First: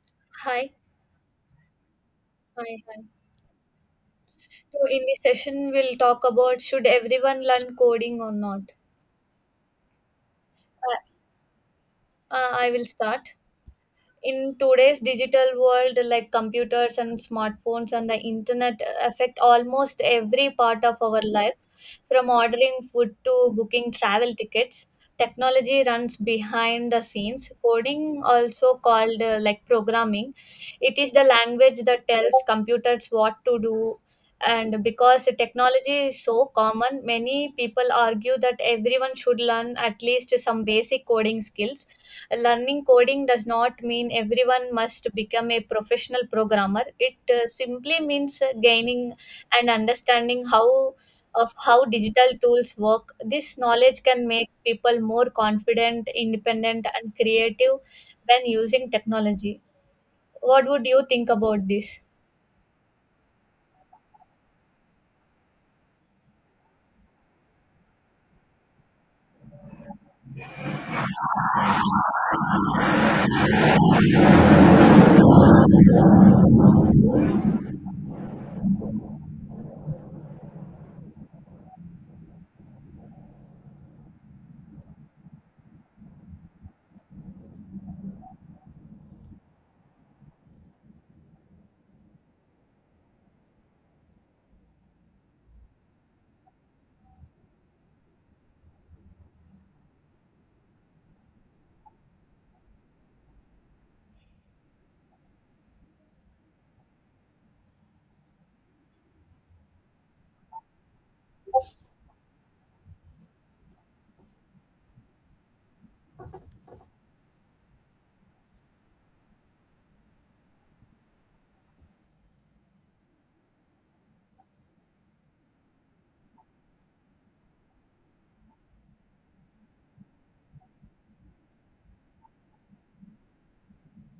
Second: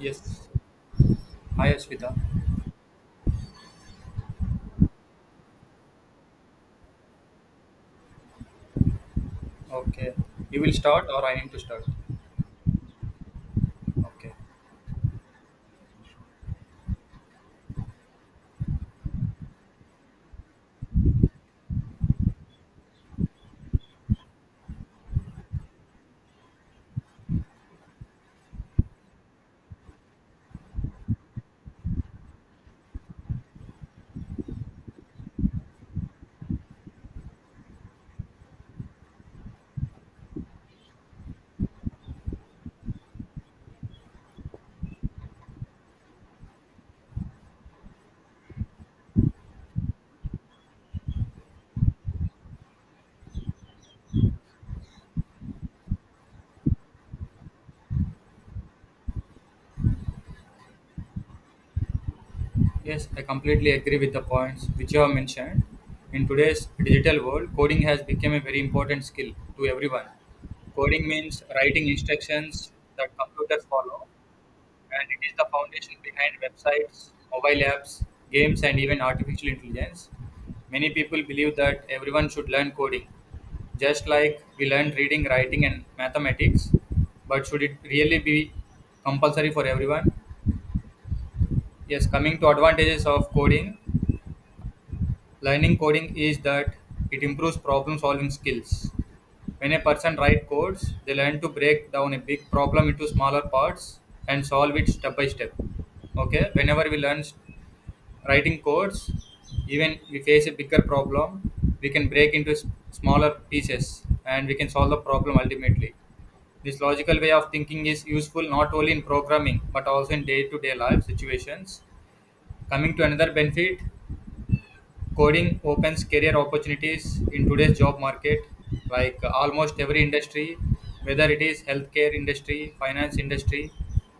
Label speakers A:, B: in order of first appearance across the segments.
A: Yes.
B: Hi,
A: Hi, Ashvita.
B: hi, hi. So in this session, we'll talk about should everyone learn coding or not.
A: Okay. You will
B: Uh,
A: start or I need to start?
B: I will start.
A: Okay.
B: In today's digital world, like computers and smartphones and the internet affect almost every part of our lives, from ordering food to booking travel tickets. Technology runs behind the scenes. Coding, also called like programming, it is the language that tells computers what to do. And because technology is so common, many people argue that everyone should learn at least some basic coding skills. Learning coding does not mean everyone must become a professional programmer. It simply means gaining and understanding how of how digital tools work. This knowledge can make people more confident, independent and creative when using technology. What would you think about this?
A: Yes, I completely agree with the points which you have mentioned. In today's digital world, coding has become a very important skill to everyone. Coding means writing instructions that computers follow, and it is the foundation behind websites, mobile apps, games, and even artificial intelligence. Many people believe that everyone should learn coding, just like we learn reading, writing, and mathematics. But should it really be compulsory for everyone? Yes, coming to advantages of coding, learning coding is that it improves problem solving skills. When a person writes codes, they learn to break down a big problem into smaller parts and solve it step by step. Okay, whenever we learn writing codes, even we face a bigger problem, we can break into smaller pieces and we can solve the problem ultimately. This logical way of thinking is useful not only in programming but also in day to day life situations. Coming to another benefit, coding opens career opportunities in today's job market, like almost every industry, whether it is healthcare industry, finance industry,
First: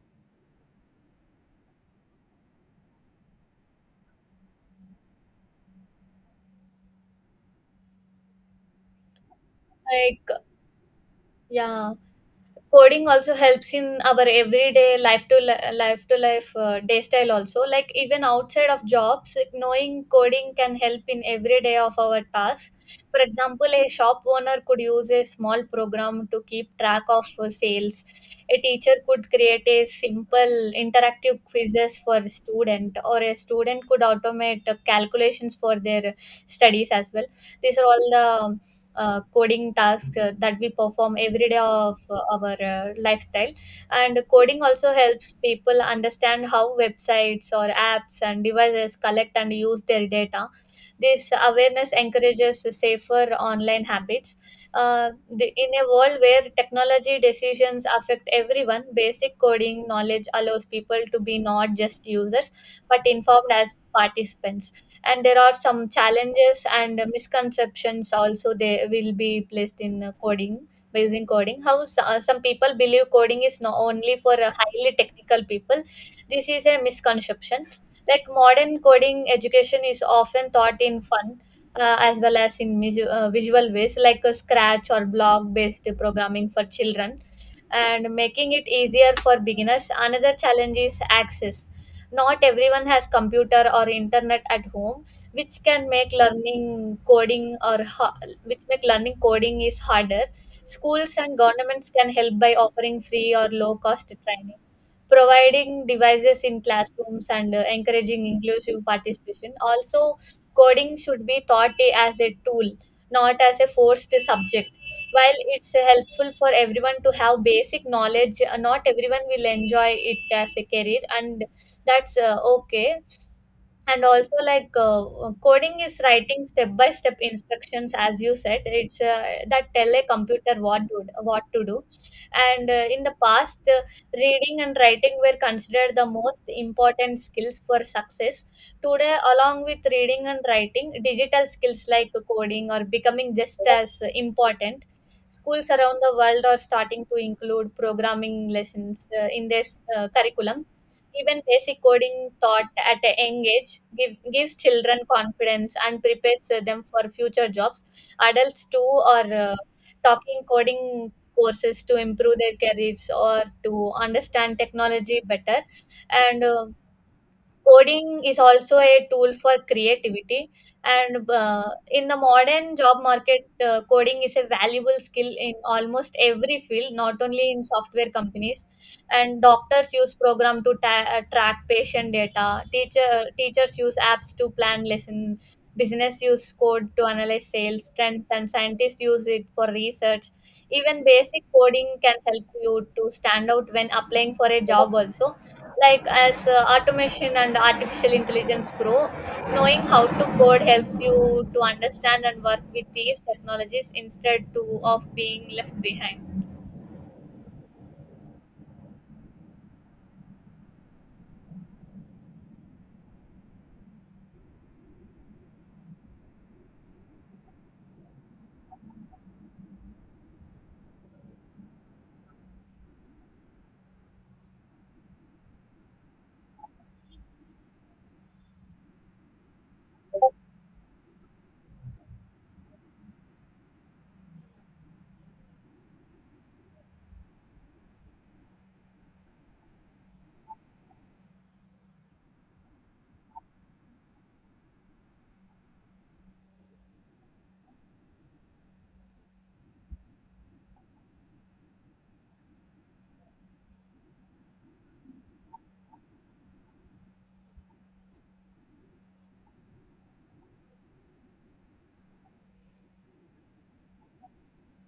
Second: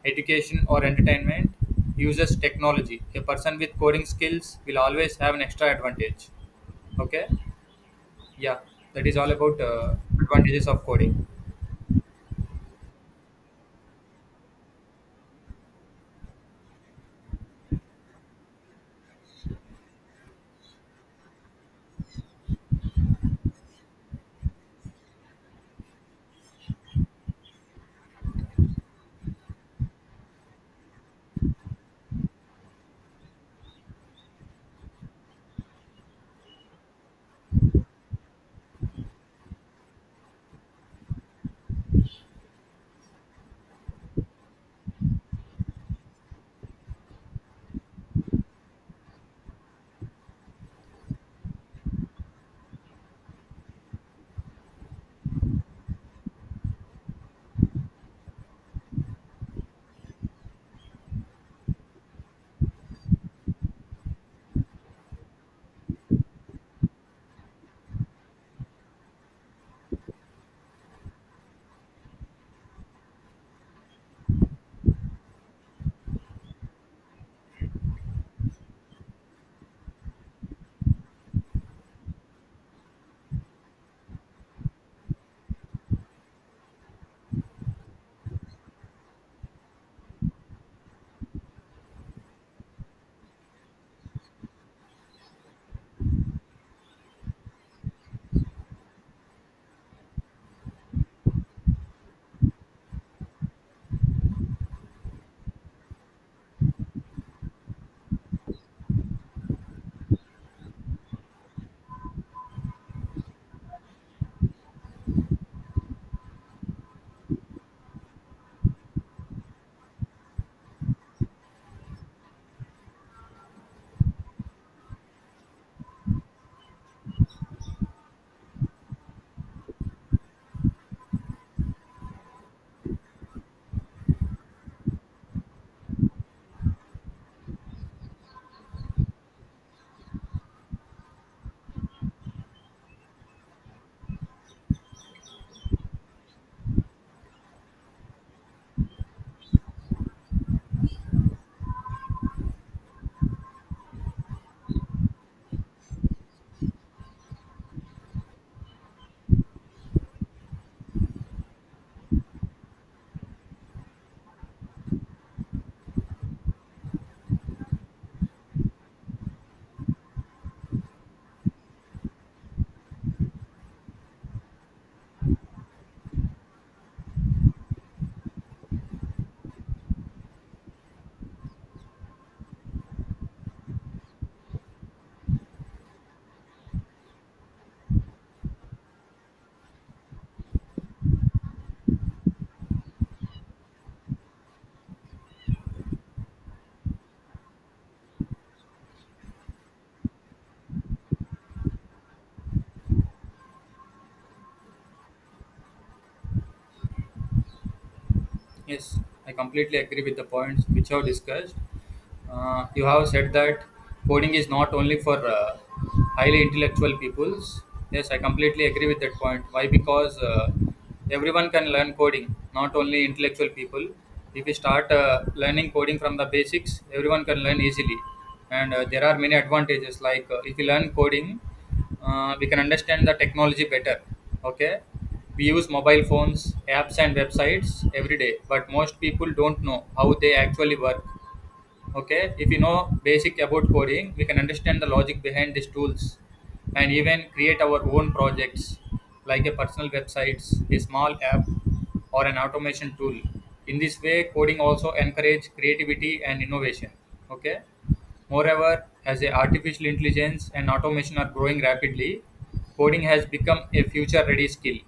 A: education or entertainment, uses technology. A person with coding skills will always have an extra advantage. Okay, yeah, that is all about
B: Like,
A: advantages of coding.
B: yeah, coding also helps in our everyday life to life day style also, like even outside of jobs, like knowing coding can help in every day of our tasks. For example, a shop owner could use a small program to keep track of sales. A teacher could create a simple interactive quizzes for a student, or a student could automate calculations for their studies as well. These are all the coding tasks that we perform every day of our lifestyle. And coding also helps people understand how websites or apps and devices collect and use their data. This awareness encourages safer online habits. In a world where technology decisions affect everyone, basic coding knowledge allows people to be not just users but informed as participants. And there are some challenges and misconceptions also they will be placed in coding, based in coding how s- some people believe coding is not only for highly technical people. This is a misconception. Like modern coding education is often taught in fun as well as in visual ways, like a scratch or block based programming for children, and making it easier for beginners. Another challenge is access. Not everyone has computer or internet at home, which can make learning coding or which make learning coding is harder. Schools and governments can help by offering free or low cost training, providing devices in classrooms and encouraging inclusive participation. Also, coding should be taught as a tool, not as a forced subject. While it's helpful for everyone to have basic knowledge, not everyone will enjoy it as a career, and that's okay. And also like coding is writing step by step instructions, as you said. It's that tell a computer what to do. And in the past, reading and writing were considered the most important skills for success. Today, along with reading and writing, digital skills like coding are becoming just as important. Schools around the world are starting to include programming lessons in their curriculum. Even basic coding taught at a young age gives children confidence and prepares them for future jobs. Adults too are talking coding courses to improve their careers or to understand technology better. And coding is also a tool for creativity, and in the modern job market, coding is a valuable skill in almost every field, not only in software companies. And doctors use program to track patient data. Teachers use apps to plan lesson. Business use code to analyze sales trends, and scientists use it for research. Even basic coding can help you to stand out when applying for a job also, like as automation and artificial intelligence grow, knowing how to code helps you to understand and work with these technologies instead to of being left behind.
A: Yes, I completely agree with the points which you have discussed. You have said that coding is not only for highly intellectual peoples. Yes, I completely agree with that point. Why? Because everyone can learn coding, not only intellectual people. If we start learning coding from the basics, everyone can learn easily. And there are many advantages, like if you learn coding, we can understand the technology better. Okay, we use mobile phones, apps and websites every day, but most people don't know how they actually work. Okay, if you know basic about coding, we can understand the logic behind these tools and even create our own projects, like a personal websites, a small app, or an automation tool. In this way, coding also encourage creativity and innovation. Okay, moreover, as a artificial intelligence and automation are growing rapidly, coding has become a future ready skill,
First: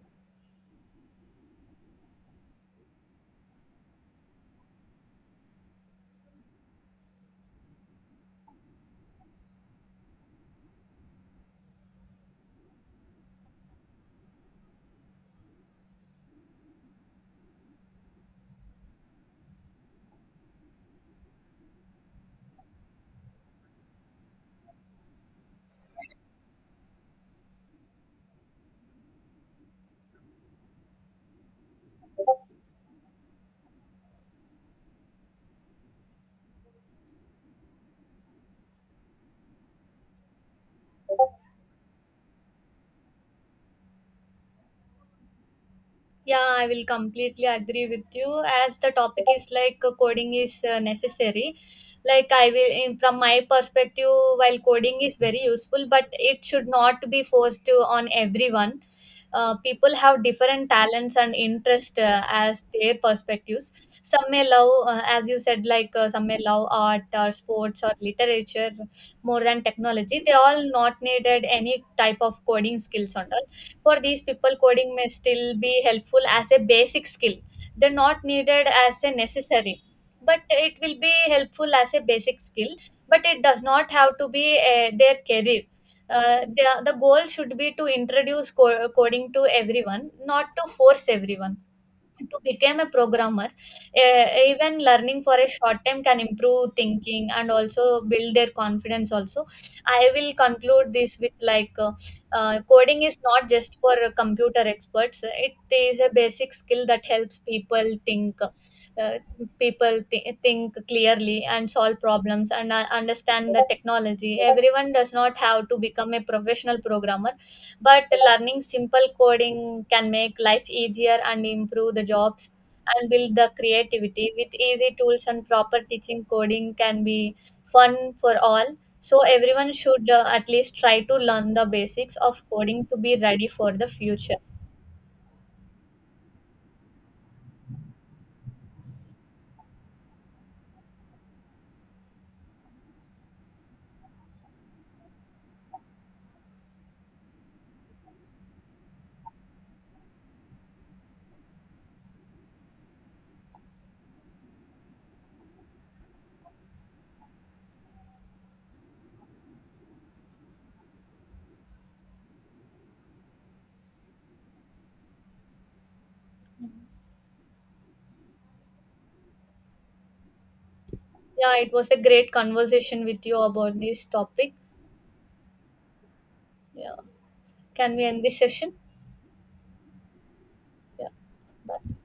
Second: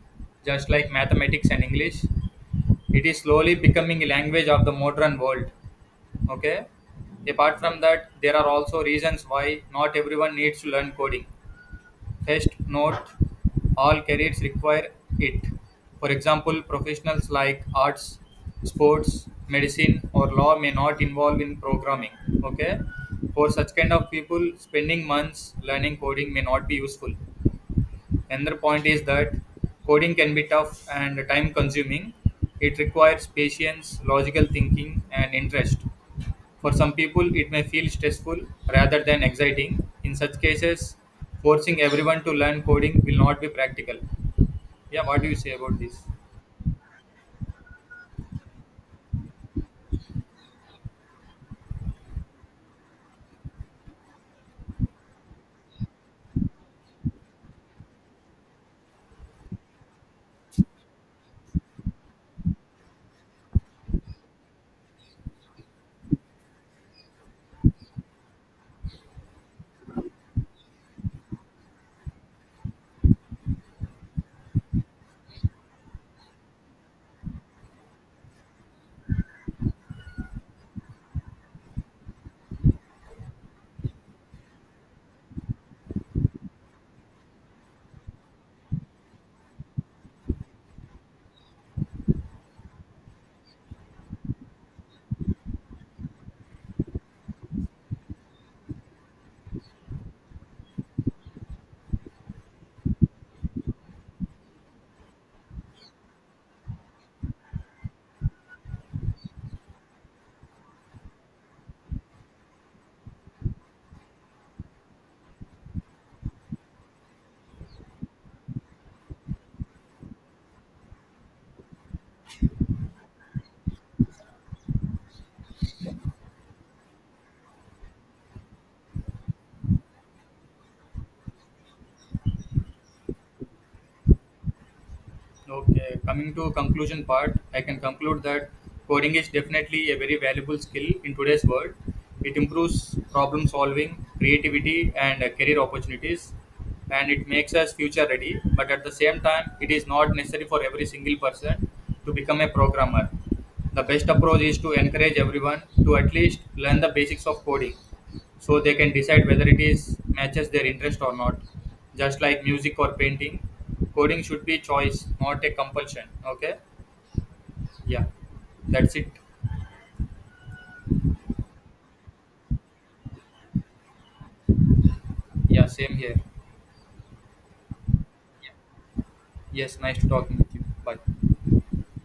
A: just like mathematics and English. It is slowly becoming a language of the modern world. Okay. Apart from that, there are also reasons why not everyone needs to learn coding. First, not all careers require it. For example, professionals like arts, sports, medicine, or law may not involve in programming. Okay. For such kind of people, spending months learning coding may not be useful. Another point is that coding can be tough and time consuming. It requires patience, logical thinking, and interest. For some people, it may feel stressful rather than exciting. In such cases, forcing everyone to learn coding will not be practical. Yeah, what do you say about this?
B: Yeah, I will completely agree with you. As the topic is like coding is necessary. Like I will from my perspective, while coding is very useful but it should not be forced to on everyone. People have different talents and interest as their perspectives. Some may love as you said like some may love art or sports or literature more than technology. They all not needed any type of coding skills on. For these people, coding may still be helpful as a basic skill. They're not needed as a necessary, but it will be helpful as a basic skill, but it does not have to be their career. The goal should be to introduce coding to everyone, not to force everyone to become a programmer. E- even learning for a short time can improve thinking and also build their confidence also. I will conclude this with like coding is not just for computer experts. It is a basic skill that helps people think, uh, think clearly and solve problems and understand the technology. Everyone does not have to become a professional programmer, but learning simple coding can make life easier and improve the jobs and build the creativity. With easy tools and proper teaching, coding can be fun for all. So, everyone should at least try to learn the basics of coding to be ready for the future.
A: Okay, coming to conclusion part, I can conclude that coding is definitely a very valuable skill in today's world. It improves problem solving, creativity, and career opportunities, and it makes us future ready. But at the same time, it is not necessary for every single person to become a programmer. The best approach is to encourage everyone to at least learn the basics of coding, so they can decide whether it is matches their interest or not. Just like music or painting, coding should be choice, not a compulsion. Okay, yeah, that's it.
B: Yeah, it was a great conversation with you about this topic.
A: Yeah, same here.
B: Yeah. Can we end this session?
A: Yes, nice to talking with you.
B: Yeah.
A: Bye.
B: Bye.